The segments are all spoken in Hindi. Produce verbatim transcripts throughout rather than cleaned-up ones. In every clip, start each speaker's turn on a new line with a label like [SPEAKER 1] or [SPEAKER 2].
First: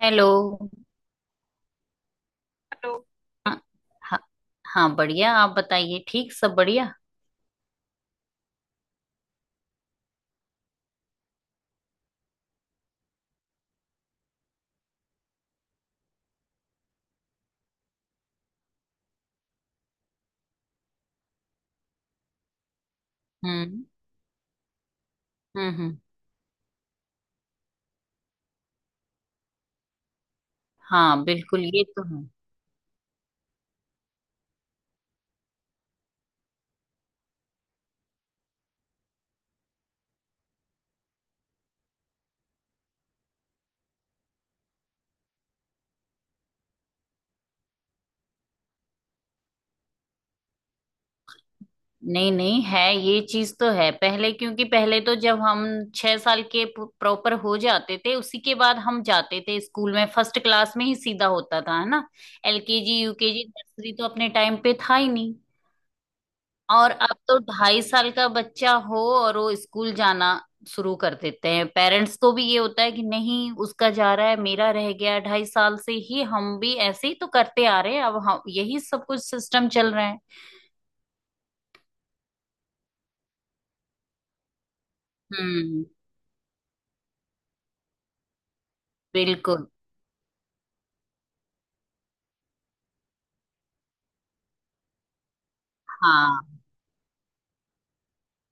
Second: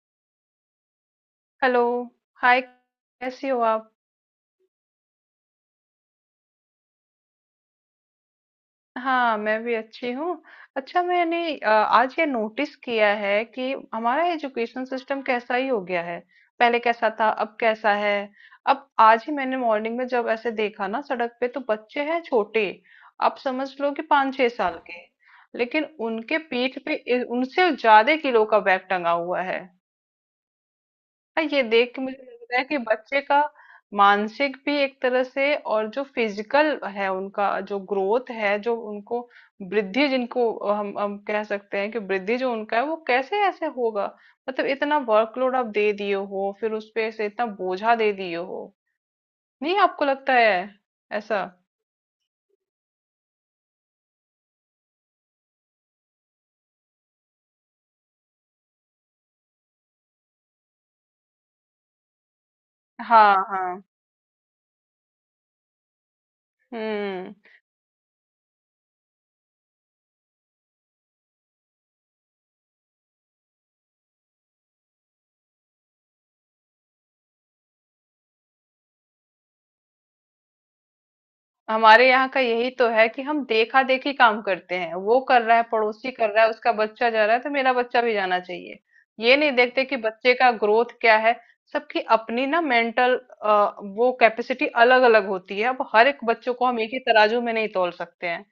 [SPEAKER 1] हेलो।
[SPEAKER 2] हेलो। Hi,
[SPEAKER 1] hello.
[SPEAKER 2] कैसी
[SPEAKER 1] हाँ।
[SPEAKER 2] हो आप?
[SPEAKER 1] हाँ। हाँ, बढ़िया। आप बताइए। ठीक, सब बढ़िया।
[SPEAKER 2] हाँ, मैं भी अच्छी हूँ। अच्छा, मैंने अ, आज ये नोटिस किया है कि हमारा एजुकेशन सिस्टम कैसा ही हो गया है। पहले कैसा था, अब कैसा है। अब आज ही मैंने मॉर्निंग में जब ऐसे देखा ना सड़क पे, तो बच्चे हैं छोटे। आप समझ
[SPEAKER 1] हम्म।
[SPEAKER 2] लो कि पाँच छह साल के,
[SPEAKER 1] हम्म।
[SPEAKER 2] लेकिन
[SPEAKER 1] हम्म।
[SPEAKER 2] उनके पीठ पे इ- उनसे ज्यादा किलो का बैग टंगा हुआ है।
[SPEAKER 1] हाँ,
[SPEAKER 2] हाँ, ये
[SPEAKER 1] बिल्कुल, ये
[SPEAKER 2] देख के
[SPEAKER 1] तो
[SPEAKER 2] मुझे
[SPEAKER 1] है।
[SPEAKER 2] लग रहा है कि बच्चे का मानसिक भी एक तरह से, और जो फिजिकल है उनका जो ग्रोथ है, जो उनको वृद्धि जिनको हम हम कह सकते हैं कि वृद्धि जो उनका है वो कैसे ऐसे होगा। मतलब इतना वर्कलोड आप दे दिए हो, फिर उस पे ऐसे इतना बोझा दे दिए हो। नहीं आपको लगता है ऐसा?
[SPEAKER 1] नहीं, नहीं, है ये चीज तो है पहले। क्योंकि पहले तो जब हम छह साल के प्रॉपर हो जाते थे उसी के बाद हम जाते थे स्कूल में, फर्स्ट क्लास में ही सीधा होता था, है ना। एल के जी,
[SPEAKER 2] हाँ
[SPEAKER 1] यू के जी,
[SPEAKER 2] हाँ।
[SPEAKER 1] नर्सरी तो अपने टाइम पे था ही नहीं। और अब
[SPEAKER 2] हम्म।
[SPEAKER 1] तो ढाई साल का बच्चा हो और वो स्कूल जाना शुरू कर देते हैं। पेरेंट्स को भी ये होता है कि नहीं, उसका जा रहा है, मेरा रह गया, ढाई साल से ही। हम भी ऐसे ही तो करते आ रहे हैं, अब हम यही सब कुछ सिस्टम चल रहा है।
[SPEAKER 2] हमारे यहाँ का यही तो है कि हम देखा देखी काम करते हैं। वो कर रहा है,
[SPEAKER 1] हम्म।
[SPEAKER 2] पड़ोसी कर रहा है, उसका बच्चा जा रहा है, तो मेरा बच्चा भी जाना चाहिए। ये नहीं
[SPEAKER 1] बिल्कुल।
[SPEAKER 2] देखते कि बच्चे का ग्रोथ क्या है। सबकी अपनी ना मेंटल वो कैपेसिटी अलग अलग होती है। अब हर एक
[SPEAKER 1] हाँ।
[SPEAKER 2] बच्चों को हम एक ही तराजू में नहीं तोल सकते हैं।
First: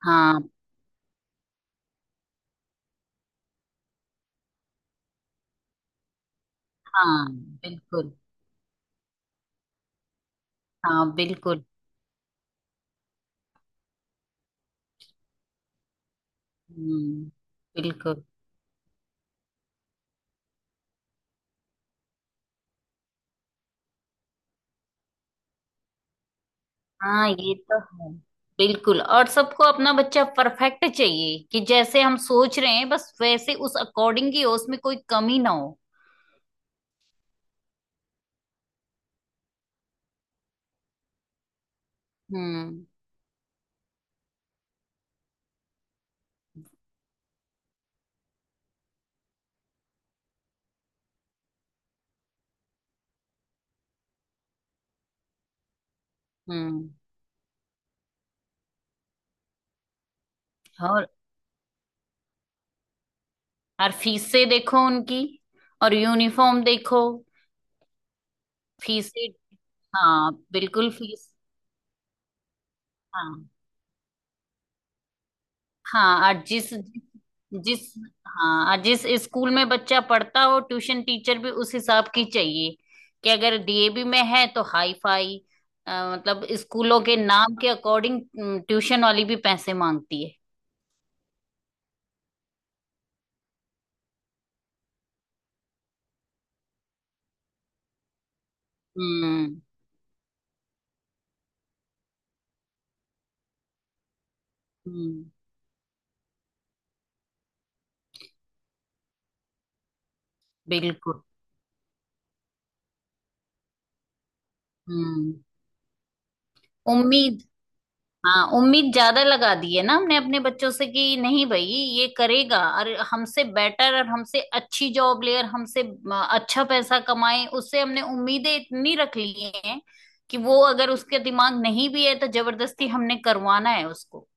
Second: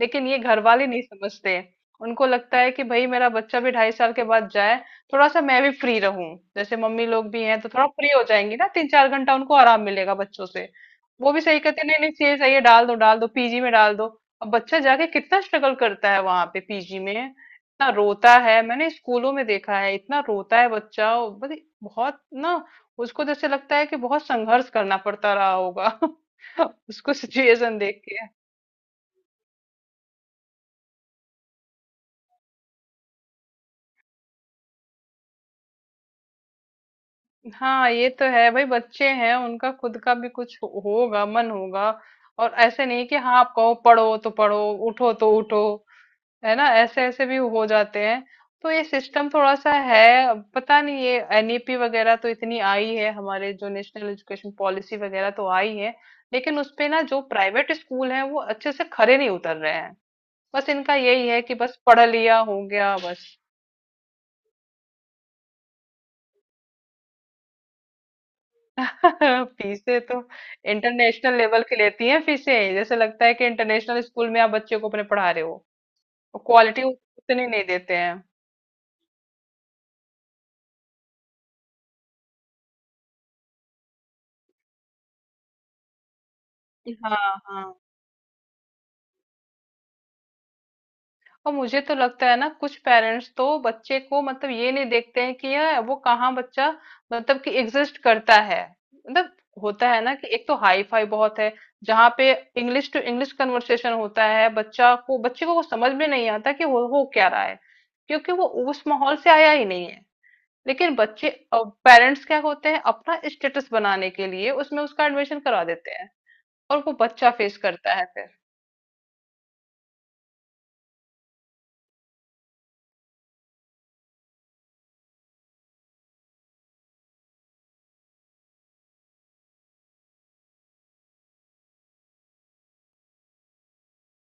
[SPEAKER 2] लेकिन ये
[SPEAKER 1] हाँ।
[SPEAKER 2] घर वाले नहीं समझते। उनको लगता है कि भाई मेरा बच्चा भी ढाई साल के बाद जाए, थोड़ा सा मैं भी फ्री रहूं। जैसे मम्मी
[SPEAKER 1] हाँ,
[SPEAKER 2] लोग भी हैं तो थोड़ा फ्री
[SPEAKER 1] बिल्कुल।
[SPEAKER 2] हो जाएंगी ना, तीन चार घंटा उनको आराम मिलेगा बच्चों से।
[SPEAKER 1] हाँ,
[SPEAKER 2] वो भी सही
[SPEAKER 1] बिल्कुल।
[SPEAKER 2] कहते हैं, नहीं नहीं ये सही है, डाल दो डाल दो, पीजी में डाल दो। अब बच्चा जाके कितना स्ट्रगल करता है वहां पे पीजी में,
[SPEAKER 1] हम्म।
[SPEAKER 2] इतना
[SPEAKER 1] बिल्कुल।
[SPEAKER 2] रोता है। मैंने स्कूलों में देखा है, इतना रोता है बच्चा। और बड़ी- बहुत ना उसको जैसे लगता है कि बहुत संघर्ष करना पड़ता रहा होगा। उसको
[SPEAKER 1] हाँ, ये तो
[SPEAKER 2] सिचुएशन देख
[SPEAKER 1] है।
[SPEAKER 2] के।
[SPEAKER 1] बिल्कुल। और सबको अपना बच्चा परफेक्ट चाहिए, कि जैसे हम सोच रहे हैं बस वैसे उस अकॉर्डिंग ही हो, उसमें कोई कमी ना हो।
[SPEAKER 2] हाँ ये तो है भाई, बच्चे हैं, उनका खुद का भी कुछ हो- होगा, मन होगा। और
[SPEAKER 1] हम्म।
[SPEAKER 2] ऐसे नहीं कि हाँ आप कहो पढ़ो तो पढ़ो, उठो तो उठो। है ना, ऐसे ऐसे भी हो जाते हैं। तो ये सिस्टम थोड़ा सा है। अब पता नहीं ये एनईपी वगैरह तो इतनी आई है हमारे, जो नेशनल एजुकेशन पॉलिसी वगैरह तो आई है। लेकिन
[SPEAKER 1] हम्म।
[SPEAKER 2] उसपे ना जो प्राइवेट स्कूल हैं वो अच्छे से खरे नहीं उतर रहे हैं। बस इनका
[SPEAKER 1] और
[SPEAKER 2] यही है कि बस पढ़ लिया, हो गया, बस।
[SPEAKER 1] और फीसें देखो उनकी, और यूनिफॉर्म देखो, फीसें।
[SPEAKER 2] फीसें तो
[SPEAKER 1] हाँ, बिल्कुल, फीस।
[SPEAKER 2] इंटरनेशनल लेवल की लेती हैं फीसें, जैसे लगता है
[SPEAKER 1] हाँ।
[SPEAKER 2] कि इंटरनेशनल स्कूल में आप बच्चे को अपने पढ़ा रहे हो।
[SPEAKER 1] हाँ। और जिस
[SPEAKER 2] क्वालिटी उतनी नहीं
[SPEAKER 1] जिस
[SPEAKER 2] देते हैं।
[SPEAKER 1] हाँ, और जिस स्कूल में बच्चा पढ़ता हो ट्यूशन टीचर भी उस हिसाब की चाहिए, कि अगर डी ए वी में है तो हाई फाई। अ, मतलब स्कूलों के
[SPEAKER 2] हाँ
[SPEAKER 1] नाम के
[SPEAKER 2] हाँ।
[SPEAKER 1] अकॉर्डिंग ट्यूशन वाली भी पैसे मांगती है।
[SPEAKER 2] और मुझे तो लगता है ना, कुछ पेरेंट्स तो बच्चे को मतलब ये नहीं देखते हैं कि यह वो कहाँ बच्चा मतलब कि एग्जिस्ट करता है। मतलब
[SPEAKER 1] हम्म।
[SPEAKER 2] होता है ना कि एक तो हाई फाई बहुत है जहाँ पे इंग्लिश टू इंग्लिश कन्वर्सेशन होता है, बच्चा को
[SPEAKER 1] हम्म।
[SPEAKER 2] बच्चे को वो समझ में नहीं आता कि हो हो क्या रहा है। क्योंकि वो उस माहौल से आया ही नहीं है। लेकिन
[SPEAKER 1] बिल्कुल।
[SPEAKER 2] बच्चे पेरेंट्स क्या होते हैं, अपना स्टेटस बनाने के लिए उसमें उसका
[SPEAKER 1] हम्म।
[SPEAKER 2] एडमिशन करा देते हैं। और वो बच्चा
[SPEAKER 1] उम्मीद।
[SPEAKER 2] फेस करता है फिर।
[SPEAKER 1] हाँ, उम्मीद ज्यादा लगा दी है ना हमने अपने बच्चों से, कि नहीं भाई ये करेगा, और हमसे बेटर और हमसे अच्छी जॉब ले और हमसे अ, अच्छा पैसा कमाए, उससे हमने उम्मीदें इतनी रख ली हैं कि वो अगर उसके दिमाग नहीं भी है तो जबरदस्ती हमने करवाना है उसको,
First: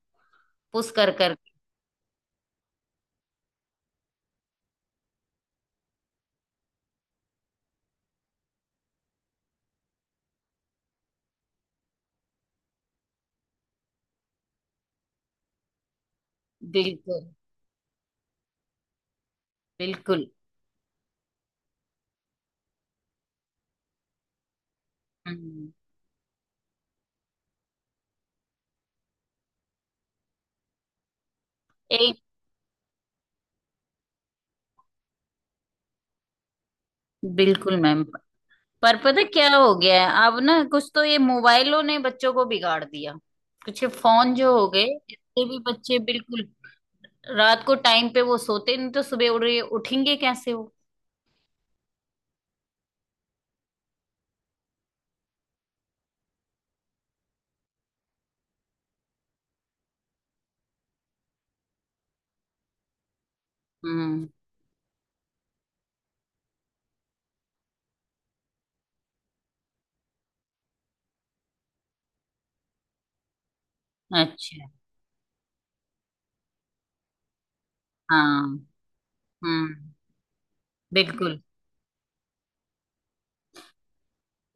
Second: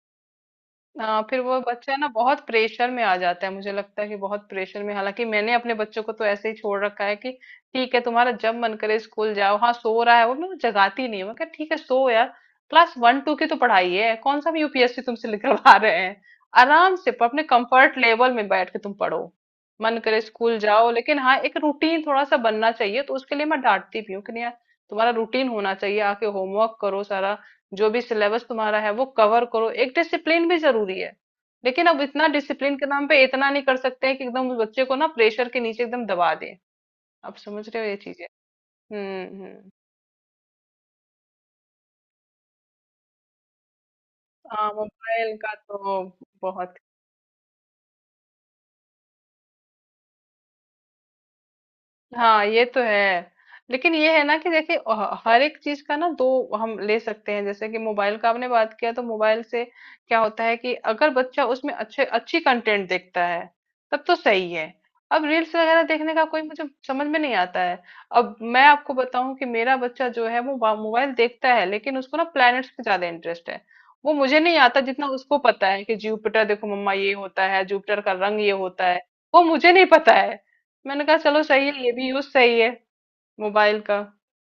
[SPEAKER 1] पुश कर
[SPEAKER 2] हाँ,
[SPEAKER 1] कर।
[SPEAKER 2] फिर वो बच्चा ना बहुत प्रेशर में आ जाता है। मुझे लगता है कि बहुत प्रेशर में। हालांकि मैंने अपने बच्चों को तो ऐसे ही छोड़ रखा है कि ठीक है, तुम्हारा जब मन करे स्कूल जाओ। हाँ, सो रहा है वो मैं जगाती नहीं हूँ, मैं कहा ठीक है सो यार। क्लास वन टू की तो पढ़ाई है, कौन सा भी यूपीएससी तुमसे निकलवा रहे हैं। आराम से प-
[SPEAKER 1] बिल्कुल।
[SPEAKER 2] अपने कंफर्ट लेवल में बैठ के तुम पढ़ो। मन करे
[SPEAKER 1] बिल्कुल।
[SPEAKER 2] स्कूल जाओ। लेकिन हाँ, एक रूटीन थोड़ा सा बनना चाहिए, तो उसके लिए मैं डांटती भी हूँ कि नहीं यार, तुम्हारा रूटीन
[SPEAKER 1] हम्म।
[SPEAKER 2] होना चाहिए, आके होमवर्क करो सारा। जो भी सिलेबस तुम्हारा है वो कवर करो, एक डिसिप्लिन भी जरूरी है। लेकिन अब
[SPEAKER 1] एक
[SPEAKER 2] इतना डिसिप्लिन के नाम पे इतना नहीं कर सकते हैं कि एकदम उस बच्चे को ना प्रेशर के नीचे एकदम दबा दें। आप समझ
[SPEAKER 1] बिल्कुल
[SPEAKER 2] रहे हो ये
[SPEAKER 1] मैम,
[SPEAKER 2] चीजें?
[SPEAKER 1] पर पता
[SPEAKER 2] हम्म
[SPEAKER 1] क्या
[SPEAKER 2] हम्म।
[SPEAKER 1] हो गया है अब ना, कुछ तो ये मोबाइलों ने बच्चों को बिगाड़ दिया, कुछ ये फोन जो हो
[SPEAKER 2] हाँ,
[SPEAKER 1] गए,
[SPEAKER 2] मोबाइल
[SPEAKER 1] इससे
[SPEAKER 2] का
[SPEAKER 1] भी बच्चे
[SPEAKER 2] तो
[SPEAKER 1] बिल्कुल।
[SPEAKER 2] बहुत।
[SPEAKER 1] रात को टाइम पे वो सोते नहीं तो सुबह उड़ रही उठेंगे कैसे वो।
[SPEAKER 2] हाँ ये तो है। लेकिन ये है ना कि देखिए, ह- हर एक चीज का ना दो हम ले सकते हैं। जैसे कि मोबाइल का आपने बात किया, तो मोबाइल से क्या होता है कि अगर बच्चा उसमें अच्छे अच्छी कंटेंट देखता है तब तो
[SPEAKER 1] हम्म।
[SPEAKER 2] सही है। अब रील्स वगैरह देखने का कोई मुझे समझ में नहीं आता है। अब मैं आपको बताऊं कि मेरा बच्चा जो है वो बा- मोबाइल देखता है, लेकिन उसको ना प्लैनेट्स पे ज्यादा इंटरेस्ट है। वो मुझे नहीं
[SPEAKER 1] अच्छा।
[SPEAKER 2] आता, जितना उसको पता है कि जुपिटर देखो मम्मा, ये होता है जुपिटर का
[SPEAKER 1] हाँ।
[SPEAKER 2] रंग ये होता है। वो मुझे नहीं
[SPEAKER 1] हम्म।
[SPEAKER 2] पता है। मैंने कहा
[SPEAKER 1] बिल्कुल।
[SPEAKER 2] चलो सही है, ये भी यूज सही है मोबाइल का।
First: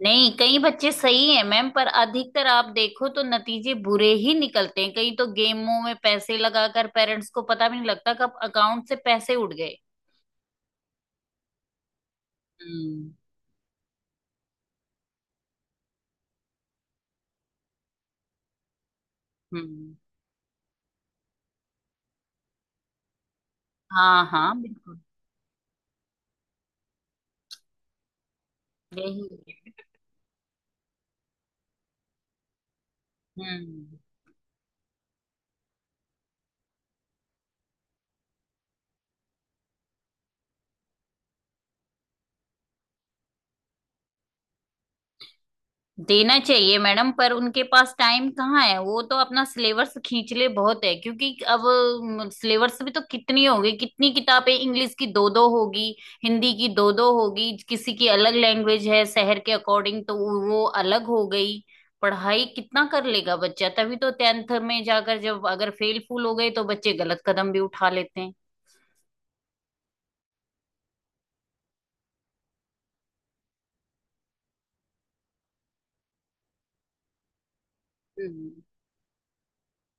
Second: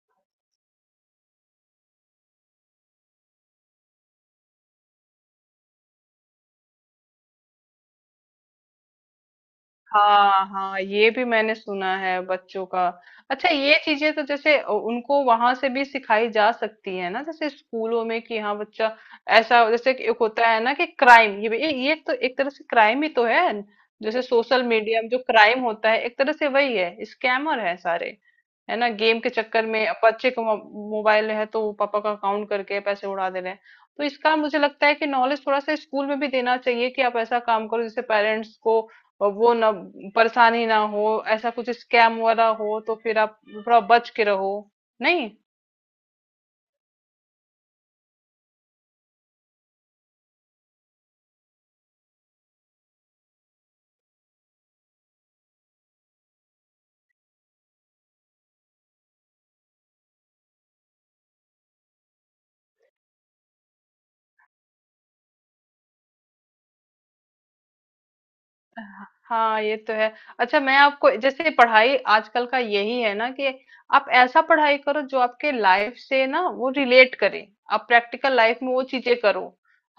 [SPEAKER 1] नहीं, कई बच्चे सही हैं मैम, पर अधिकतर आप देखो तो नतीजे बुरे ही निकलते हैं, कई तो गेमों में पैसे लगाकर पेरेंट्स को पता भी नहीं लगता कब अकाउंट से पैसे उड़ गए।
[SPEAKER 2] हाँ हाँ, ये भी मैंने सुना है बच्चों का।
[SPEAKER 1] हम्म।
[SPEAKER 2] अच्छा, ये चीजें तो जैसे उ- उनको वहां से भी सिखाई जा सकती है ना, जैसे स्कूलों में कि हाँ बच्चा ऐसा जैसे
[SPEAKER 1] हम्म।
[SPEAKER 2] कि एक होता है ना कि क्राइम, ये भी- ये ये तो एक तरह से क्राइम ही तो है। जैसे
[SPEAKER 1] हाँ। हाँ,
[SPEAKER 2] सोशल
[SPEAKER 1] बिल्कुल,
[SPEAKER 2] मीडिया में जो क्राइम होता है एक तरह से वही है, स्कैमर है सारे। है ना, गेम
[SPEAKER 1] यही
[SPEAKER 2] के चक्कर
[SPEAKER 1] है।
[SPEAKER 2] में अब बच्चे का मो- मोबाइल है, तो वो पापा का अकाउंट करके पैसे उड़ा दे रहे हैं।
[SPEAKER 1] हम्म।
[SPEAKER 2] तो इसका मुझे लगता है कि नॉलेज थोड़ा सा स्कूल में भी देना चाहिए कि आप ऐसा काम करो जैसे पेरेंट्स को और वो ना परेशानी ना हो। ऐसा कुछ स्कैम वगैरह हो तो फिर आप थोड़ा बच के रहो, नहीं।
[SPEAKER 1] देना चाहिए मैडम, पर उनके पास टाइम कहाँ है, वो तो अपना सिलेबस खींच ले बहुत है, क्योंकि अब सिलेबस भी तो कितनी होगी, कितनी किताबें, इंग्लिश की दो दो होगी, हिंदी की दो दो होगी, किसी की अलग लैंग्वेज है शहर के अकॉर्डिंग, तो वो अलग हो गई। पढ़ाई कितना कर लेगा बच्चा, तभी तो टेंथ में जाकर जब अगर फेल फूल हो गए तो बच्चे गलत कदम भी उठा लेते हैं।
[SPEAKER 2] हाँ ये तो है। अच्छा, मैं आपको जैसे, पढ़ाई आजकल का यही है ना कि आप ऐसा पढ़ाई करो जो आपके लाइफ से ना वो रिलेट करे। आप प्रैक्टिकल
[SPEAKER 1] हम्म।
[SPEAKER 2] लाइफ में वो चीजें करो।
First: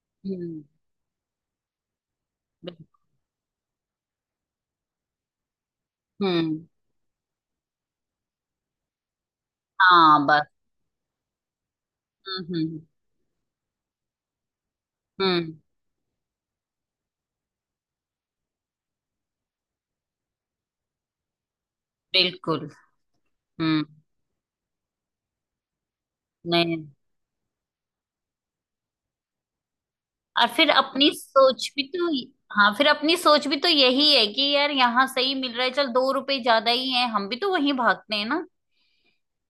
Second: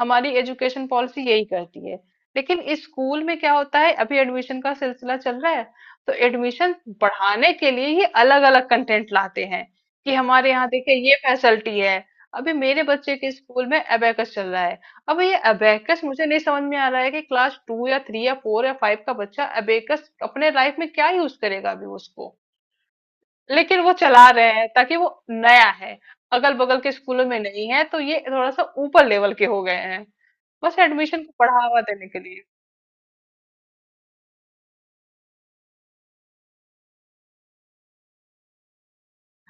[SPEAKER 2] हमारी
[SPEAKER 1] हम्म।
[SPEAKER 2] एजुकेशन पॉलिसी यही कहती है। लेकिन इस
[SPEAKER 1] बिल्कुल।
[SPEAKER 2] स्कूल में क्या होता है, अभी एडमिशन का सिलसिला चल रहा है, तो
[SPEAKER 1] हम्म।
[SPEAKER 2] एडमिशन बढ़ाने के लिए ही अलग अलग कंटेंट लाते हैं कि
[SPEAKER 1] हाँ बस।
[SPEAKER 2] हमारे यहाँ देखिए ये फैसिलिटी है। अभी
[SPEAKER 1] हम्म। हम्म।
[SPEAKER 2] मेरे बच्चे के स्कूल में अबेकस चल रहा है। अब ये
[SPEAKER 1] हम्म।
[SPEAKER 2] अबेकस मुझे नहीं समझ में आ रहा है कि क्लास टू या थ्री या फोर या फाइव का बच्चा अबेकस अपने लाइफ में क्या यूज करेगा अभी उसको।
[SPEAKER 1] बिल्कुल।
[SPEAKER 2] लेकिन
[SPEAKER 1] हम्म।
[SPEAKER 2] वो चला रहे हैं, ताकि वो नया है, अगल बगल
[SPEAKER 1] नहीं।
[SPEAKER 2] के स्कूलों में नहीं है, तो ये थोड़ा सा ऊपर लेवल के हो गए हैं।
[SPEAKER 1] और फिर
[SPEAKER 2] बस
[SPEAKER 1] अपनी
[SPEAKER 2] एडमिशन को
[SPEAKER 1] सोच
[SPEAKER 2] बढ़ावा
[SPEAKER 1] भी तो
[SPEAKER 2] देने के लिए।
[SPEAKER 1] हाँ, फिर अपनी सोच भी तो यही है कि यार यहाँ सही मिल रहा है, चल दो रुपए ज्यादा ही है, हम भी तो वहीं भागते हैं ना।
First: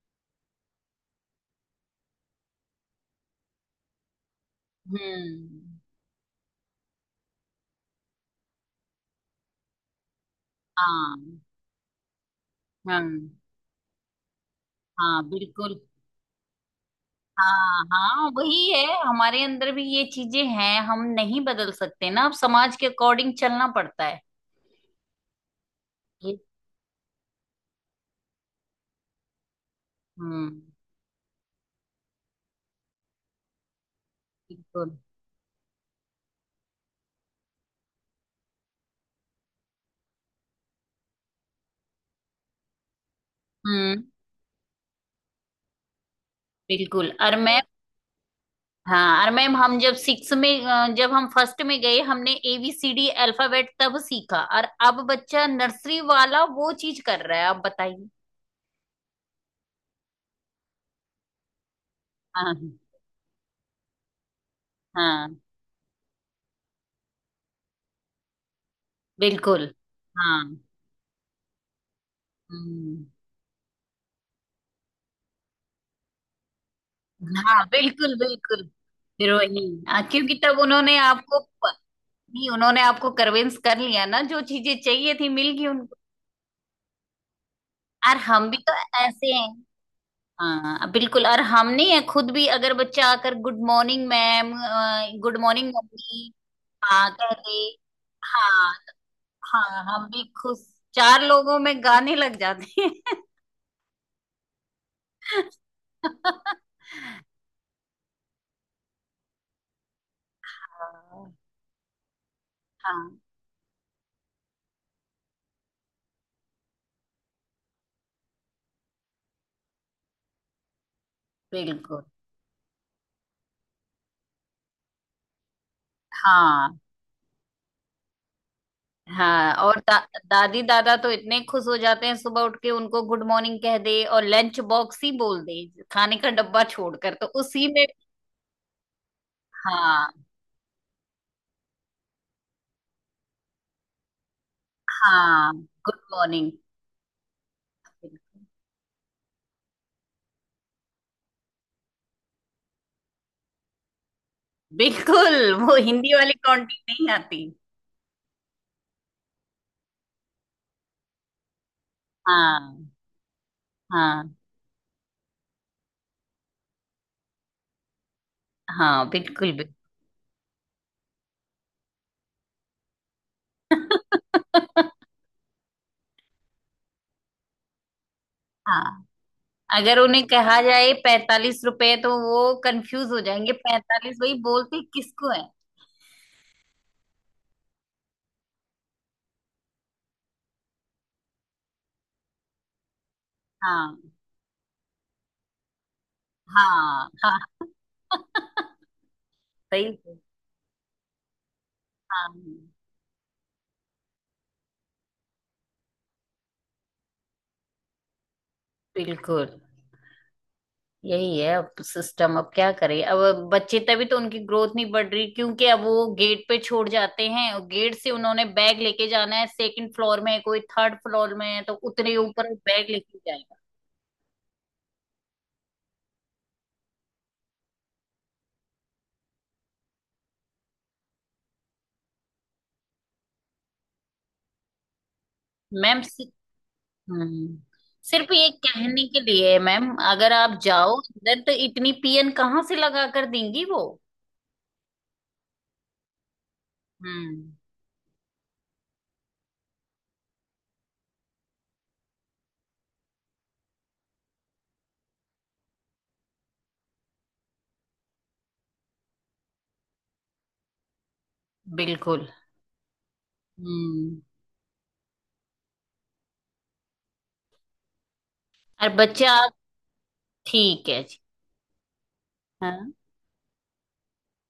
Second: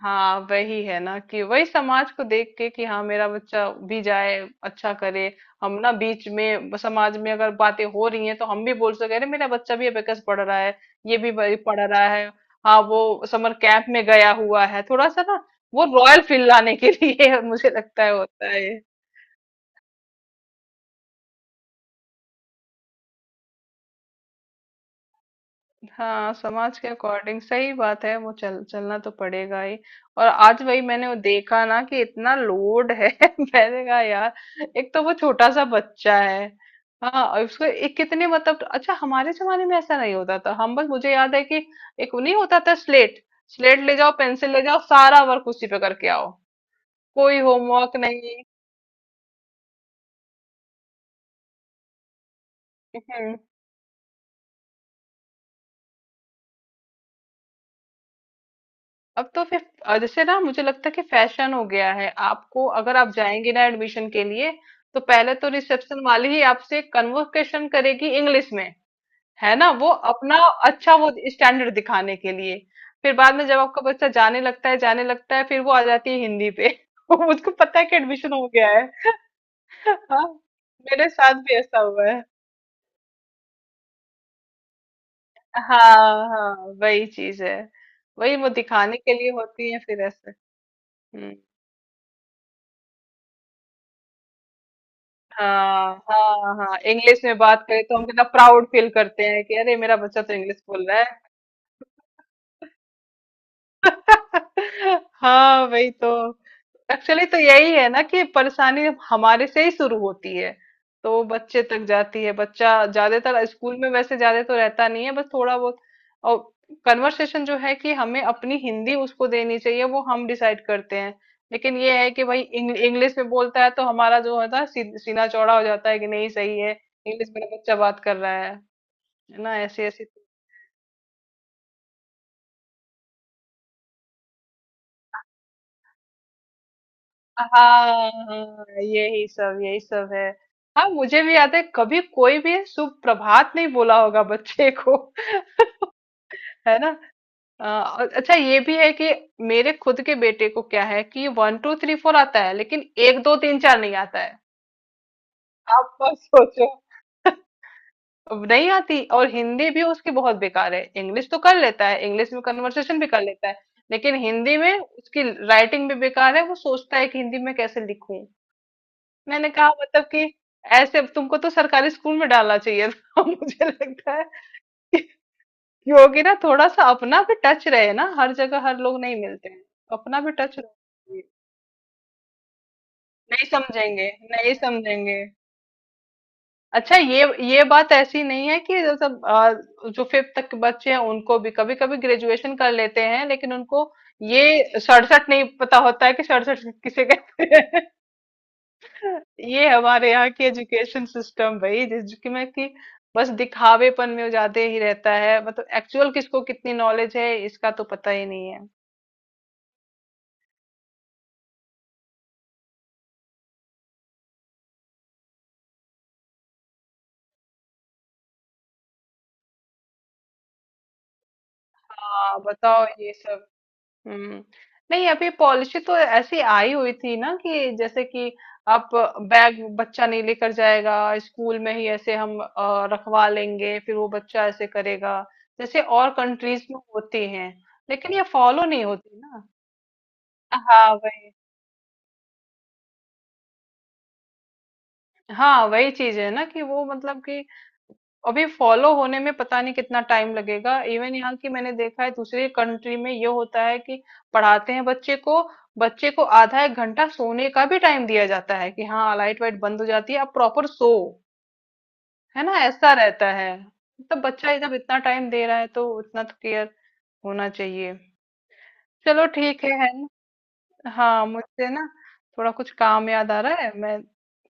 [SPEAKER 2] हाँ वही है ना कि वही समाज को देख के कि हाँ मेरा बच्चा भी जाए, अच्छा करे।
[SPEAKER 1] हम्म।
[SPEAKER 2] हम ना बीच में समाज में अगर बातें हो रही हैं तो हम भी बोल सके, अरे मेरा बच्चा भी अबेकस पढ़ रहा है, ये भी
[SPEAKER 1] हाँ।
[SPEAKER 2] वही पढ़ रहा है, हाँ
[SPEAKER 1] हाँ।
[SPEAKER 2] वो समर कैंप में गया हुआ है थोड़ा
[SPEAKER 1] हाँ।
[SPEAKER 2] सा ना,
[SPEAKER 1] बिल्कुल।
[SPEAKER 2] वो रॉयल फील लाने के लिए। मुझे
[SPEAKER 1] हाँ।
[SPEAKER 2] लगता है
[SPEAKER 1] हाँ
[SPEAKER 2] होता
[SPEAKER 1] वही
[SPEAKER 2] है।
[SPEAKER 1] है, हमारे अंदर भी ये चीजें हैं, हम नहीं बदल सकते ना अब समाज के अकॉर्डिंग चलना पड़ता है।
[SPEAKER 2] हाँ
[SPEAKER 1] ये-
[SPEAKER 2] समाज के अकॉर्डिंग सही बात है, वो चल चलना तो पड़ेगा ही। और
[SPEAKER 1] हम्म।
[SPEAKER 2] आज वही मैंने वो देखा ना कि इतना लोड है। मैंने कहा यार, एक
[SPEAKER 1] बिल्कुल।
[SPEAKER 2] तो वो छोटा सा बच्चा है। हाँ और उसको एक कितने मतलब, अच्छा हमारे जमाने में ऐसा नहीं होता था, हम बस मुझे याद है कि एक नहीं होता था, स्लेट। स्लेट ले
[SPEAKER 1] हम्म।
[SPEAKER 2] जाओ, पेंसिल ले जाओ, सारा वर्क उसी पे करके आओ।
[SPEAKER 1] बिल्कुल। और
[SPEAKER 2] कोई
[SPEAKER 1] मैं
[SPEAKER 2] होमवर्क नहीं।
[SPEAKER 1] हाँ और मैम, हम जब सिक्स में अ, जब हम फर्स्ट में गए हमने A B C D alphabet तब सीखा, और अब बच्चा नर्सरी वाला वो चीज कर रहा है, आप बताइए।
[SPEAKER 2] अब तो फिर अ, जैसे ना मुझे लगता है कि फैशन हो गया है। आपको
[SPEAKER 1] हाँ।
[SPEAKER 2] अगर आप जाएंगे ना एडमिशन के लिए, तो
[SPEAKER 1] हाँ।
[SPEAKER 2] पहले तो रिसेप्शन वाली ही आपसे कन्वर्सेशन करेगी इंग्लिश में। है
[SPEAKER 1] बिल्कुल।
[SPEAKER 2] ना, वो अपना
[SPEAKER 1] हाँ।
[SPEAKER 2] अच्छा वो स्टैंडर्ड दिखाने के लिए।
[SPEAKER 1] हम्म।
[SPEAKER 2] फिर बाद में जब आपका बच्चा जाने लगता है, जाने लगता है, फिर वो आ जाती है हिंदी पे। उसको
[SPEAKER 1] हाँ,
[SPEAKER 2] पता है कि
[SPEAKER 1] बिल्कुल,
[SPEAKER 2] एडमिशन हो
[SPEAKER 1] बिल्कुल।
[SPEAKER 2] गया है।
[SPEAKER 1] फिर वही, हाँ,
[SPEAKER 2] हाँ,
[SPEAKER 1] क्योंकि तब उन्होंने
[SPEAKER 2] मेरे साथ
[SPEAKER 1] आपको
[SPEAKER 2] भी
[SPEAKER 1] प-
[SPEAKER 2] ऐसा हुआ है।
[SPEAKER 1] नहीं, उन्होंने आपको कन्विंस कर लिया ना, जो चीजें चाहिए थी मिल गई उनको।
[SPEAKER 2] हाँ हाँ, वही चीज है।
[SPEAKER 1] और
[SPEAKER 2] वही वो
[SPEAKER 1] हम भी तो
[SPEAKER 2] दिखाने के लिए
[SPEAKER 1] ऐसे हैं।
[SPEAKER 2] होती है फिर ऐसे।
[SPEAKER 1] हाँ, बिल्कुल।
[SPEAKER 2] हम्म।
[SPEAKER 1] और हमने खुद भी अगर बच्चा आकर good morning ma'am, good morning
[SPEAKER 2] हाँ,
[SPEAKER 1] मम्मी,
[SPEAKER 2] हाँ, हाँ,
[SPEAKER 1] हाँ
[SPEAKER 2] इंग्लिश
[SPEAKER 1] कर
[SPEAKER 2] में
[SPEAKER 1] दे।
[SPEAKER 2] बात करें तो हम कितना प्राउड
[SPEAKER 1] हाँ।
[SPEAKER 2] फील करते हैं कि अरे
[SPEAKER 1] हाँ,
[SPEAKER 2] मेरा
[SPEAKER 1] हम
[SPEAKER 2] बच्चा
[SPEAKER 1] भी
[SPEAKER 2] तो इंग्लिश
[SPEAKER 1] खुश,
[SPEAKER 2] बोल रहा
[SPEAKER 1] चार लोगों में गाने लग जाते हैं।
[SPEAKER 2] है। हाँ वही तो। एक्चुअली तो यही है ना कि परेशानी हमारे से ही शुरू होती है, तो वो
[SPEAKER 1] हाँ।
[SPEAKER 2] बच्चे तक जाती है। बच्चा
[SPEAKER 1] हाँ,
[SPEAKER 2] ज्यादातर स्कूल में वैसे ज्यादा तो रहता नहीं है, बस थोड़ा बहुत। और कन्वर्सेशन जो है कि हमें अपनी हिंदी उसको देनी चाहिए, वो हम डिसाइड करते हैं। लेकिन ये
[SPEAKER 1] बिल्कुल।
[SPEAKER 2] है कि भाई इंग्लिश में बोलता है तो हमारा जो होता है सी- सीना चौड़ा हो जाता है कि नहीं सही है,
[SPEAKER 1] हाँ।
[SPEAKER 2] इंग्लिश मेरा बच्चा बात कर रहा है। है
[SPEAKER 1] हाँ
[SPEAKER 2] ना,
[SPEAKER 1] और
[SPEAKER 2] ऐसी
[SPEAKER 1] दा,
[SPEAKER 2] ऐसी।
[SPEAKER 1] दादी दादा तो इतने खुश हो जाते हैं सुबह उठ के उनको गुड मॉर्निंग कह दे और लंच बॉक्स ही बोल दे, खाने का डब्बा छोड़कर तो
[SPEAKER 2] हाँ
[SPEAKER 1] उसी में।
[SPEAKER 2] हाँ, यही सब यही सब
[SPEAKER 1] हाँ।
[SPEAKER 2] है। हाँ, मुझे भी याद है, कभी कोई भी सुप्रभात नहीं बोला होगा बच्चे को।
[SPEAKER 1] हाँ। Good morning.
[SPEAKER 2] है ना। अ, और अच्छा ये भी है कि मेरे खुद के बेटे को क्या है कि वन टू थ्री फोर आता है, लेकिन एक दो तीन चार नहीं आता है।
[SPEAKER 1] बिल्कुल, वो
[SPEAKER 2] आप
[SPEAKER 1] हिंदी
[SPEAKER 2] बस
[SPEAKER 1] वाली
[SPEAKER 2] सोचो,
[SPEAKER 1] कॉन्टी नहीं आती।
[SPEAKER 2] अब नहीं आती। और हिंदी भी उसकी बहुत बेकार है, इंग्लिश तो कर लेता है, इंग्लिश में
[SPEAKER 1] हाँ।
[SPEAKER 2] कन्वर्सेशन भी कर लेता है, लेकिन
[SPEAKER 1] हाँ।
[SPEAKER 2] हिंदी में उसकी राइटिंग भी बेकार है। वो सोचता है कि हिंदी में कैसे लिखूं।
[SPEAKER 1] हाँ,
[SPEAKER 2] मैंने
[SPEAKER 1] बिल्कुल,
[SPEAKER 2] कहा
[SPEAKER 1] बिल्कुल।
[SPEAKER 2] मतलब कि ऐसे तुमको तो सरकारी स्कूल में डालना चाहिए था। मुझे लगता है कि होगी ना थोड़ा सा अपना भी टच रहे ना, हर जगह हर लोग
[SPEAKER 1] हाँ,
[SPEAKER 2] नहीं मिलते हैं, तो
[SPEAKER 1] अगर
[SPEAKER 2] अपना
[SPEAKER 1] उन्हें
[SPEAKER 2] भी टच
[SPEAKER 1] कहा जाए
[SPEAKER 2] रहे।
[SPEAKER 1] पैंतालीस रुपए तो वो कंफ्यूज हो
[SPEAKER 2] नहीं
[SPEAKER 1] जाएंगे,
[SPEAKER 2] समझेंगे,
[SPEAKER 1] पैंतालीस वही
[SPEAKER 2] नहीं
[SPEAKER 1] बोलते
[SPEAKER 2] समझेंगे।
[SPEAKER 1] किसको है।
[SPEAKER 2] अच्छा ये ये बात ऐसी नहीं है कि जैसे आ, जो फिफ्थ तक के बच्चे हैं उनको भी, कभी कभी ग्रेजुएशन कर लेते हैं लेकिन उनको
[SPEAKER 1] हाँ।
[SPEAKER 2] ये सड़सठ नहीं पता होता है कि सड़सठ किसे
[SPEAKER 1] हाँ। हाँ।
[SPEAKER 2] कहते हैं। ये
[SPEAKER 1] सही
[SPEAKER 2] हमारे
[SPEAKER 1] है।
[SPEAKER 2] यहाँ की एजुकेशन सिस्टम भाई,
[SPEAKER 1] हाँ,
[SPEAKER 2] जिसमें कि बस दिखावेपन में ज्यादा ही रहता है, मतलब एक्चुअल किसको कितनी नॉलेज है इसका तो पता ही नहीं है।
[SPEAKER 1] बिल्कुल, यही है अब सिस्टम, अब क्या करें अब। बच्चे तभी तो उनकी ग्रोथ नहीं बढ़ रही, क्योंकि अब वो गेट पे छोड़ जाते हैं और गेट से उन्होंने बैग लेके जाना है, सेकंड फ्लोर में है, कोई थर्ड फ्लोर में है, तो उतने
[SPEAKER 2] हाँ
[SPEAKER 1] ऊपर
[SPEAKER 2] बताओ
[SPEAKER 1] बैग
[SPEAKER 2] ये
[SPEAKER 1] लेके
[SPEAKER 2] सब।
[SPEAKER 1] जाएगा।
[SPEAKER 2] हम्म। नहीं, अभी पॉलिसी तो ऐसी आई हुई थी ना कि जैसे कि आप बैग बच्चा नहीं लेकर जाएगा, स्कूल में ही ऐसे हम अ, रखवा लेंगे, फिर वो बच्चा ऐसे करेगा जैसे
[SPEAKER 1] मैम।
[SPEAKER 2] और कंट्रीज में होती हैं।
[SPEAKER 1] हम्म।
[SPEAKER 2] लेकिन ये
[SPEAKER 1] सिर्फ ये
[SPEAKER 2] फॉलो नहीं
[SPEAKER 1] कहने
[SPEAKER 2] होती
[SPEAKER 1] के
[SPEAKER 2] ना।
[SPEAKER 1] लिए मैम, अगर आप
[SPEAKER 2] हाँ
[SPEAKER 1] जाओ
[SPEAKER 2] वही।
[SPEAKER 1] अंदर तो इतनी पियन कहाँ से लगा कर देंगी वो।
[SPEAKER 2] हाँ वही चीज है ना कि वो मतलब कि
[SPEAKER 1] हम्म।
[SPEAKER 2] अभी फॉलो होने में पता नहीं कितना टाइम लगेगा। इवन यहाँ की मैंने देखा है, दूसरी कंट्री में ये होता है कि पढ़ाते हैं बच्चे को, बच्चे को आधा एक घंटा सोने का भी टाइम दिया जाता है कि हाँ लाइट वाइट बंद हो जाती है, अब प्रॉपर सो।
[SPEAKER 1] बिल्कुल।
[SPEAKER 2] है ना, ऐसा रहता है। तब
[SPEAKER 1] हम्म।
[SPEAKER 2] बच्चा जब इतना टाइम दे रहा है तो उतना तो केयर होना चाहिए।
[SPEAKER 1] और
[SPEAKER 2] चलो
[SPEAKER 1] बच्चा आप।
[SPEAKER 2] ठीक है है।
[SPEAKER 1] ठीक है जी।
[SPEAKER 2] हाँ मुझे ना थोड़ा कुछ
[SPEAKER 1] हाँ।
[SPEAKER 2] काम याद आ रहा है, मैं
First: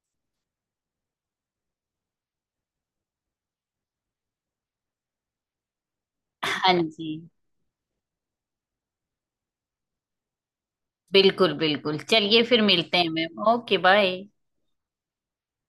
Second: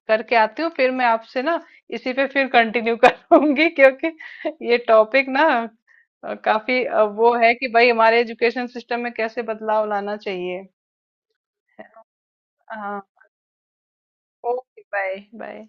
[SPEAKER 2] करके आती हूँ, फिर मैं आपसे ना इसी पे फिर कंटिन्यू करूंगी। क्योंकि ये टॉपिक ना अ,
[SPEAKER 1] हाँ
[SPEAKER 2] काफी अ,
[SPEAKER 1] जी,
[SPEAKER 2] वो है कि भाई हमारे एजुकेशन सिस्टम में कैसे बदलाव लाना चाहिए।
[SPEAKER 1] बिल्कुल बिल्कुल, चलिए फिर मिलते हैं
[SPEAKER 2] हाँ
[SPEAKER 1] ma'am, okay bye.
[SPEAKER 2] Okay bye bye.